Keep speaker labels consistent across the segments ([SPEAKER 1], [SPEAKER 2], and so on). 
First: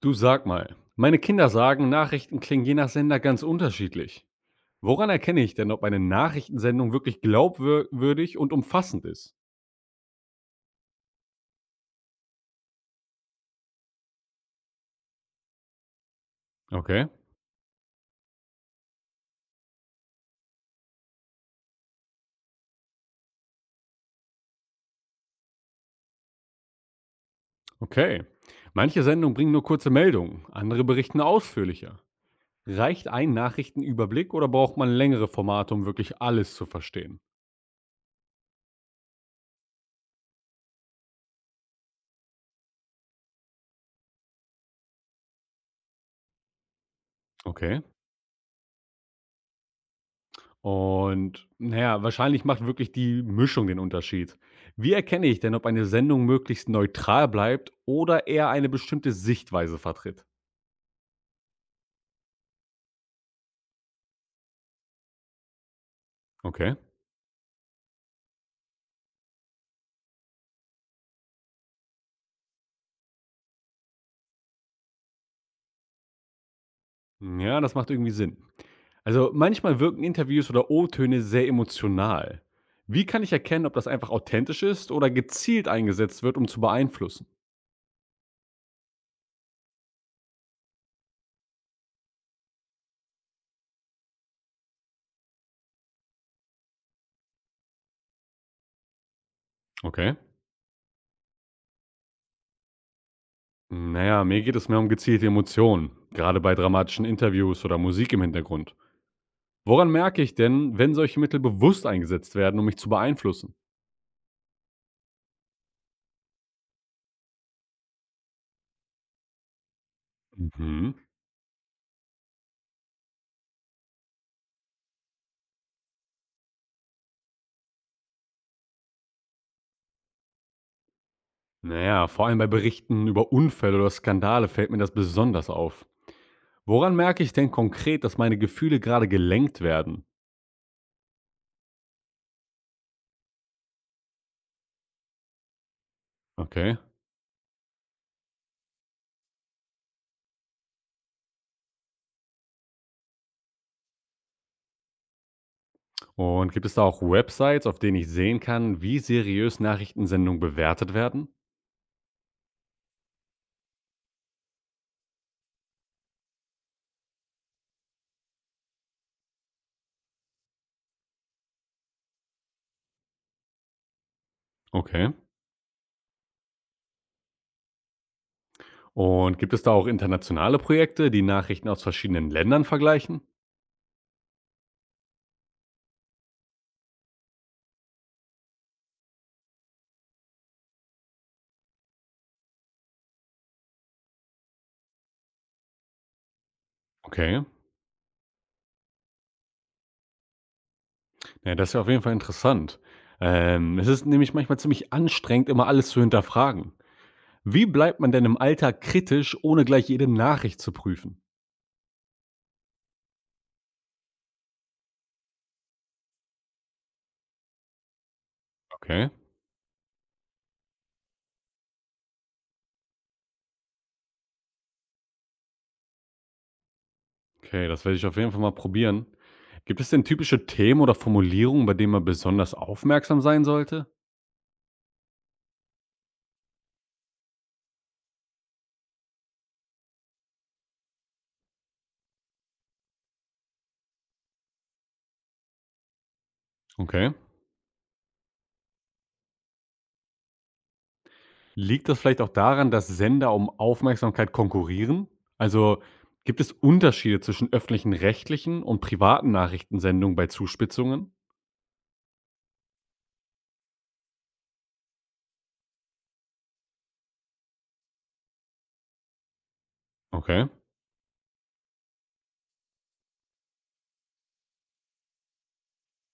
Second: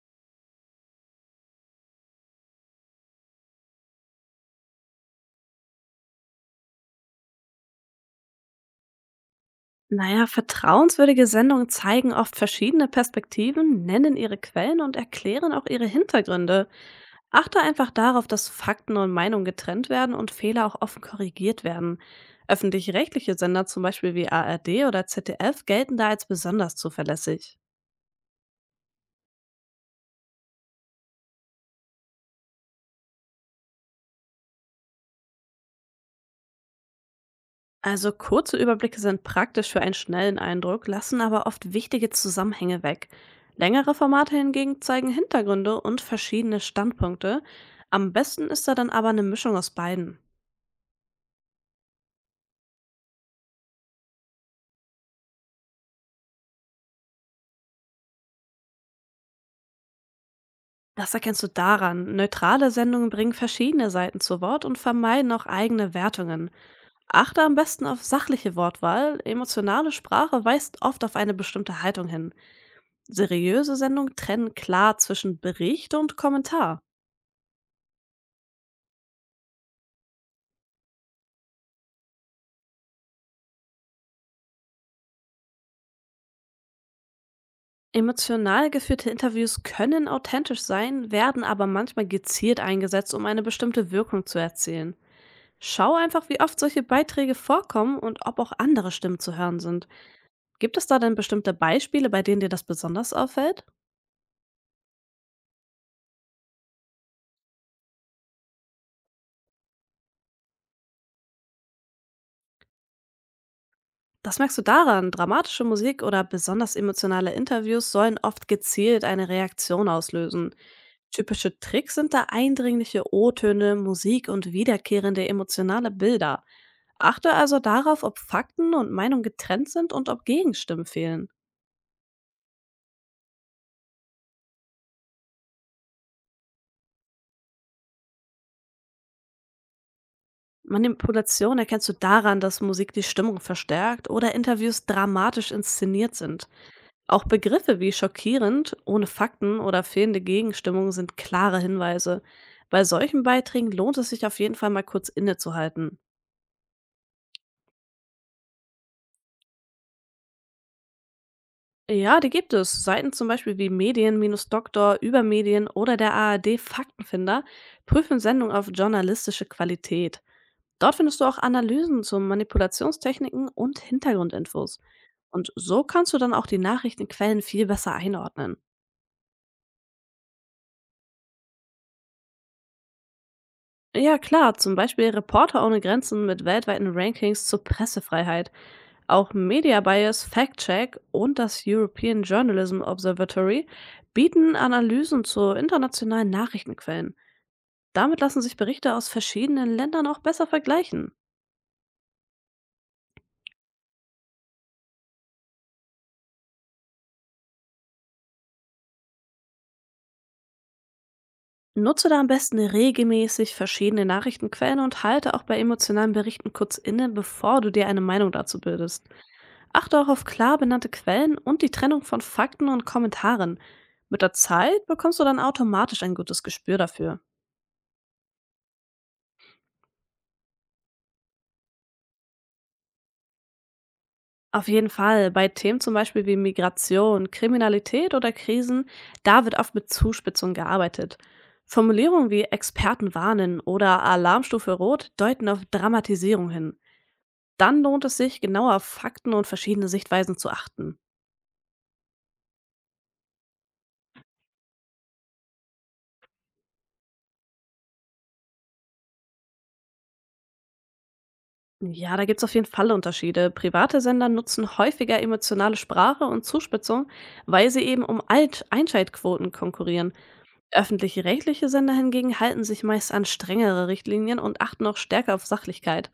[SPEAKER 1] Du, sag mal, meine Kinder sagen, Nachrichten klingen je nach Sender ganz unterschiedlich. Woran erkenne ich denn, ob eine Nachrichtensendung wirklich glaubwürdig und umfassend ist?
[SPEAKER 2] Naja, vertrauenswürdige Sendungen zeigen oft verschiedene Perspektiven, nennen ihre Quellen und erklären auch ihre Hintergründe.
[SPEAKER 1] Okay,
[SPEAKER 2] Achte einfach darauf, dass Fakten und Meinungen getrennt werden und Fehler auch offen korrigiert werden. Öffentlich-rechtliche Sender, zum Beispiel wie ARD oder ZDF, gelten da als besonders zuverlässig.
[SPEAKER 1] okay. Manche Sendungen bringen nur kurze Meldungen, andere berichten ausführlicher. Reicht ein Nachrichtenüberblick oder braucht man längere Formate, um wirklich alles zu verstehen?
[SPEAKER 2] Also kurze Überblicke sind praktisch für einen schnellen Eindruck, lassen aber oft wichtige Zusammenhänge weg. Längere Formate hingegen zeigen Hintergründe und verschiedene Standpunkte.
[SPEAKER 1] Okay.
[SPEAKER 2] Am besten ist da dann aber eine Mischung aus beiden.
[SPEAKER 1] Und naja, wahrscheinlich macht wirklich die Mischung den Unterschied. Wie erkenne ich denn, ob eine Sendung möglichst neutral bleibt oder eher eine bestimmte Sichtweise vertritt?
[SPEAKER 2] Das erkennst du daran. Neutrale Sendungen bringen verschiedene Seiten zu Wort und vermeiden auch eigene Wertungen.
[SPEAKER 1] Okay.
[SPEAKER 2] Achte am besten auf sachliche Wortwahl. Emotionale Sprache weist oft auf eine bestimmte Haltung hin. Seriöse Sendungen trennen klar zwischen Bericht und Kommentar.
[SPEAKER 1] Hm, ja, das macht irgendwie Sinn. Also manchmal wirken Interviews oder O-Töne sehr emotional. Wie kann ich erkennen, ob das einfach authentisch ist oder gezielt eingesetzt wird, um zu beeinflussen?
[SPEAKER 2] Emotional geführte Interviews können authentisch sein, werden aber manchmal gezielt eingesetzt, um eine bestimmte Wirkung zu erzielen. Schau einfach, wie oft solche Beiträge vorkommen und ob auch andere Stimmen zu hören sind.
[SPEAKER 1] Okay.
[SPEAKER 2] Gibt es da denn bestimmte Beispiele, bei denen dir das besonders auffällt?
[SPEAKER 1] Naja, mir geht es mehr um gezielte Emotionen, gerade bei dramatischen Interviews oder Musik im Hintergrund. Woran merke ich denn, wenn solche Mittel bewusst eingesetzt werden, um mich zu beeinflussen?
[SPEAKER 2] Das merkst du daran, dramatische Musik oder besonders emotionale Interviews sollen oft gezielt eine Reaktion auslösen.
[SPEAKER 1] Mhm.
[SPEAKER 2] Typische Tricks sind da eindringliche O-Töne, Musik und wiederkehrende emotionale Bilder. Achte also darauf, ob Fakten und Meinung getrennt sind und ob Gegenstimmen fehlen.
[SPEAKER 1] Naja, vor allem bei Berichten über Unfälle oder Skandale fällt mir das besonders auf. Woran merke ich denn konkret, dass meine Gefühle gerade gelenkt werden?
[SPEAKER 2] Manipulation erkennst du daran, dass Musik die Stimmung verstärkt oder Interviews dramatisch inszeniert sind.
[SPEAKER 1] Okay.
[SPEAKER 2] Auch Begriffe wie schockierend, ohne Fakten oder fehlende Gegenstimmung sind klare Hinweise. Bei solchen Beiträgen lohnt es sich auf jeden Fall mal kurz innezuhalten.
[SPEAKER 1] Und gibt es da auch Websites, auf denen ich sehen kann, wie seriös Nachrichtensendungen bewertet werden?
[SPEAKER 2] Ja, die gibt es. Seiten zum Beispiel wie Medien-Doktor, Übermedien oder der ARD Faktenfinder prüfen Sendungen auf journalistische Qualität. Dort findest du auch Analysen zu Manipulationstechniken und Hintergrundinfos.
[SPEAKER 1] Okay.
[SPEAKER 2] Und so kannst du dann auch die Nachrichtenquellen viel besser einordnen.
[SPEAKER 1] Und gibt es da auch internationale Projekte, die Nachrichten aus verschiedenen Ländern vergleichen?
[SPEAKER 2] Ja, klar, zum Beispiel Reporter ohne Grenzen mit weltweiten Rankings zur Pressefreiheit, auch Media Bias, Fact Check und das European Journalism Observatory bieten Analysen zu internationalen Nachrichtenquellen.
[SPEAKER 1] Okay.
[SPEAKER 2] Damit lassen sich Berichte aus verschiedenen Ländern auch besser vergleichen.
[SPEAKER 1] Ja, das ist ja auf jeden Fall interessant. Es ist nämlich manchmal ziemlich anstrengend, immer alles zu hinterfragen. Wie bleibt man denn im Alltag kritisch, ohne gleich jede Nachricht zu prüfen?
[SPEAKER 2] Nutze da am besten regelmäßig verschiedene Nachrichtenquellen und halte auch bei emotionalen Berichten kurz inne, bevor du dir eine Meinung dazu bildest.
[SPEAKER 1] Okay.
[SPEAKER 2] Achte auch auf klar benannte Quellen und die Trennung von Fakten und Kommentaren. Mit der Zeit bekommst du dann automatisch ein gutes Gespür dafür.
[SPEAKER 1] Okay, das werde ich auf jeden Fall mal probieren. Gibt es denn typische Themen oder Formulierungen, bei denen man besonders aufmerksam sein sollte?
[SPEAKER 2] Auf jeden Fall, bei Themen zum Beispiel wie Migration, Kriminalität oder Krisen, da wird oft mit Zuspitzung gearbeitet. Formulierungen wie Experten warnen oder Alarmstufe Rot deuten auf Dramatisierung hin.
[SPEAKER 1] Okay.
[SPEAKER 2] Dann lohnt es sich, genauer auf Fakten und verschiedene Sichtweisen zu achten.
[SPEAKER 1] Liegt das vielleicht auch daran, dass Sender um Aufmerksamkeit konkurrieren? Also, gibt es Unterschiede zwischen öffentlichen, rechtlichen und privaten Nachrichtensendungen bei Zuspitzungen?
[SPEAKER 2] Ja, da gibt's auf jeden Fall Unterschiede. Private Sender nutzen häufiger emotionale Sprache und Zuspitzung, weil sie eben um Alt Einschaltquoten konkurrieren.
[SPEAKER 1] Okay.
[SPEAKER 2] Öffentlich rechtliche Sender hingegen halten sich meist an strengere Richtlinien und achten auch stärker auf Sachlichkeit.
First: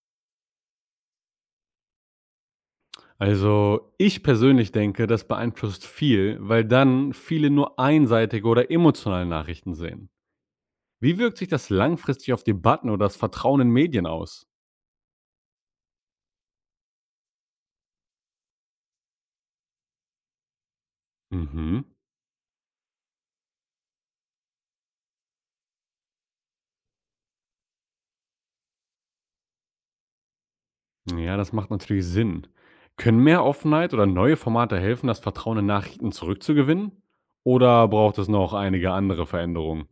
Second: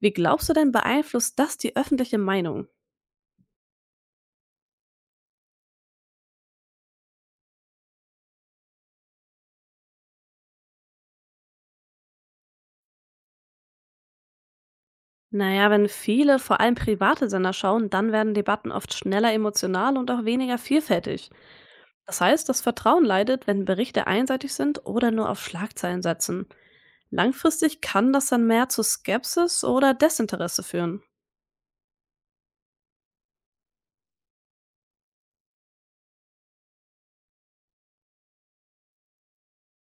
[SPEAKER 2] Wie glaubst du denn, beeinflusst das die öffentliche Meinung?
[SPEAKER 1] Also, ich persönlich denke, das beeinflusst viel, weil dann viele nur einseitige oder emotionale Nachrichten sehen. Wie wirkt sich das langfristig auf Debatten oder das Vertrauen in Medien aus?
[SPEAKER 2] Naja, wenn viele, vor allem private Sender schauen, dann werden Debatten oft schneller emotional und auch weniger vielfältig.
[SPEAKER 1] Mhm.
[SPEAKER 2] Das heißt, das Vertrauen leidet, wenn Berichte einseitig sind oder nur auf Schlagzeilen setzen. Langfristig kann das dann mehr zu Skepsis oder Desinteresse führen.
[SPEAKER 1] Ja, das macht natürlich Sinn. Können mehr Offenheit oder neue Formate helfen, das Vertrauen in Nachrichten zurückzugewinnen? Oder braucht es noch einige andere Veränderungen?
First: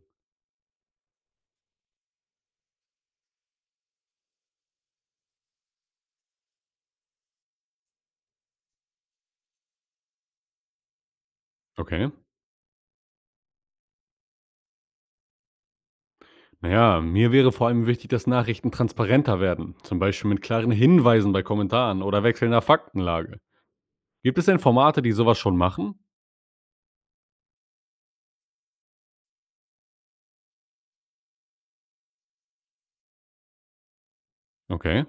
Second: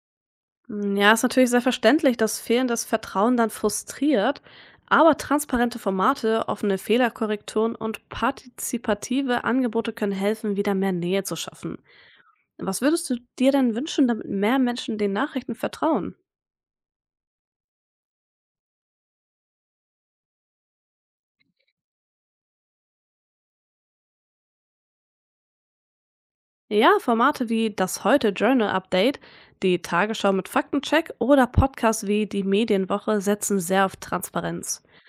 [SPEAKER 2] Hm, ja, ist natürlich sehr verständlich, dass fehlendes Vertrauen dann frustriert, aber transparente Formate, offene Fehlerkorrekturen und partizipative Angebote können helfen, wieder mehr Nähe zu schaffen.
[SPEAKER 1] Okay.
[SPEAKER 2] Was würdest du dir denn wünschen, damit mehr Menschen den Nachrichten vertrauen?
[SPEAKER 1] Naja, mir wäre vor allem wichtig, dass Nachrichten transparenter werden. Zum Beispiel mit klaren Hinweisen bei Kommentaren oder wechselnder Faktenlage. Gibt es denn Formate, die sowas schon machen?
[SPEAKER 2] Ja, Formate wie das Heute Journal Update, die Tagesschau mit Faktencheck oder Podcasts wie die Medienwoche setzen sehr auf Transparenz.
[SPEAKER 1] Okay.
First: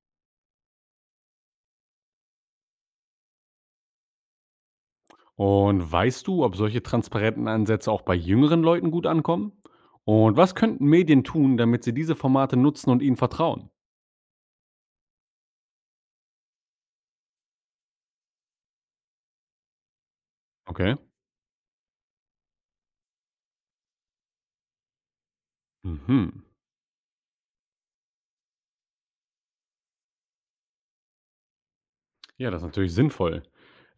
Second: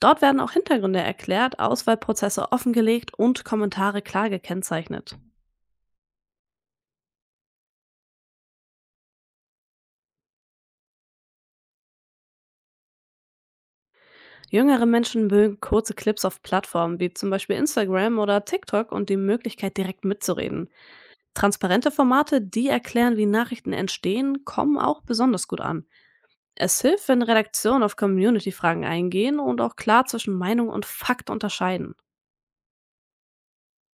[SPEAKER 2] Dort werden auch Hintergründe erklärt, Auswahlprozesse offengelegt und Kommentare klar gekennzeichnet.
[SPEAKER 1] Und weißt du, ob solche transparenten Ansätze auch bei jüngeren Leuten gut ankommen? Und was könnten Medien tun, damit sie diese Formate nutzen und ihnen vertrauen?
[SPEAKER 2] Jüngere Menschen mögen kurze Clips auf Plattformen wie zum Beispiel Instagram oder TikTok und die Möglichkeit, direkt mitzureden.
[SPEAKER 1] Okay.
[SPEAKER 2] Transparente Formate, die erklären, wie Nachrichten entstehen, kommen auch besonders gut an.
[SPEAKER 1] Mhm.
[SPEAKER 2] Es hilft, wenn Redaktionen auf Community-Fragen eingehen und auch klar zwischen Meinung und Fakt unterscheiden.
[SPEAKER 1] Ja, das ist natürlich sinnvoll.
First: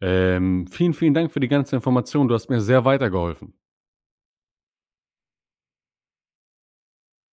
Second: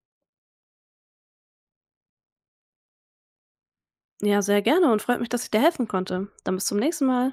[SPEAKER 1] Vielen, vielen Dank für die ganze Information. Du hast mir sehr weitergeholfen.
[SPEAKER 2] Ja, sehr gerne und freut mich, dass ich dir helfen konnte. Dann bis zum nächsten Mal.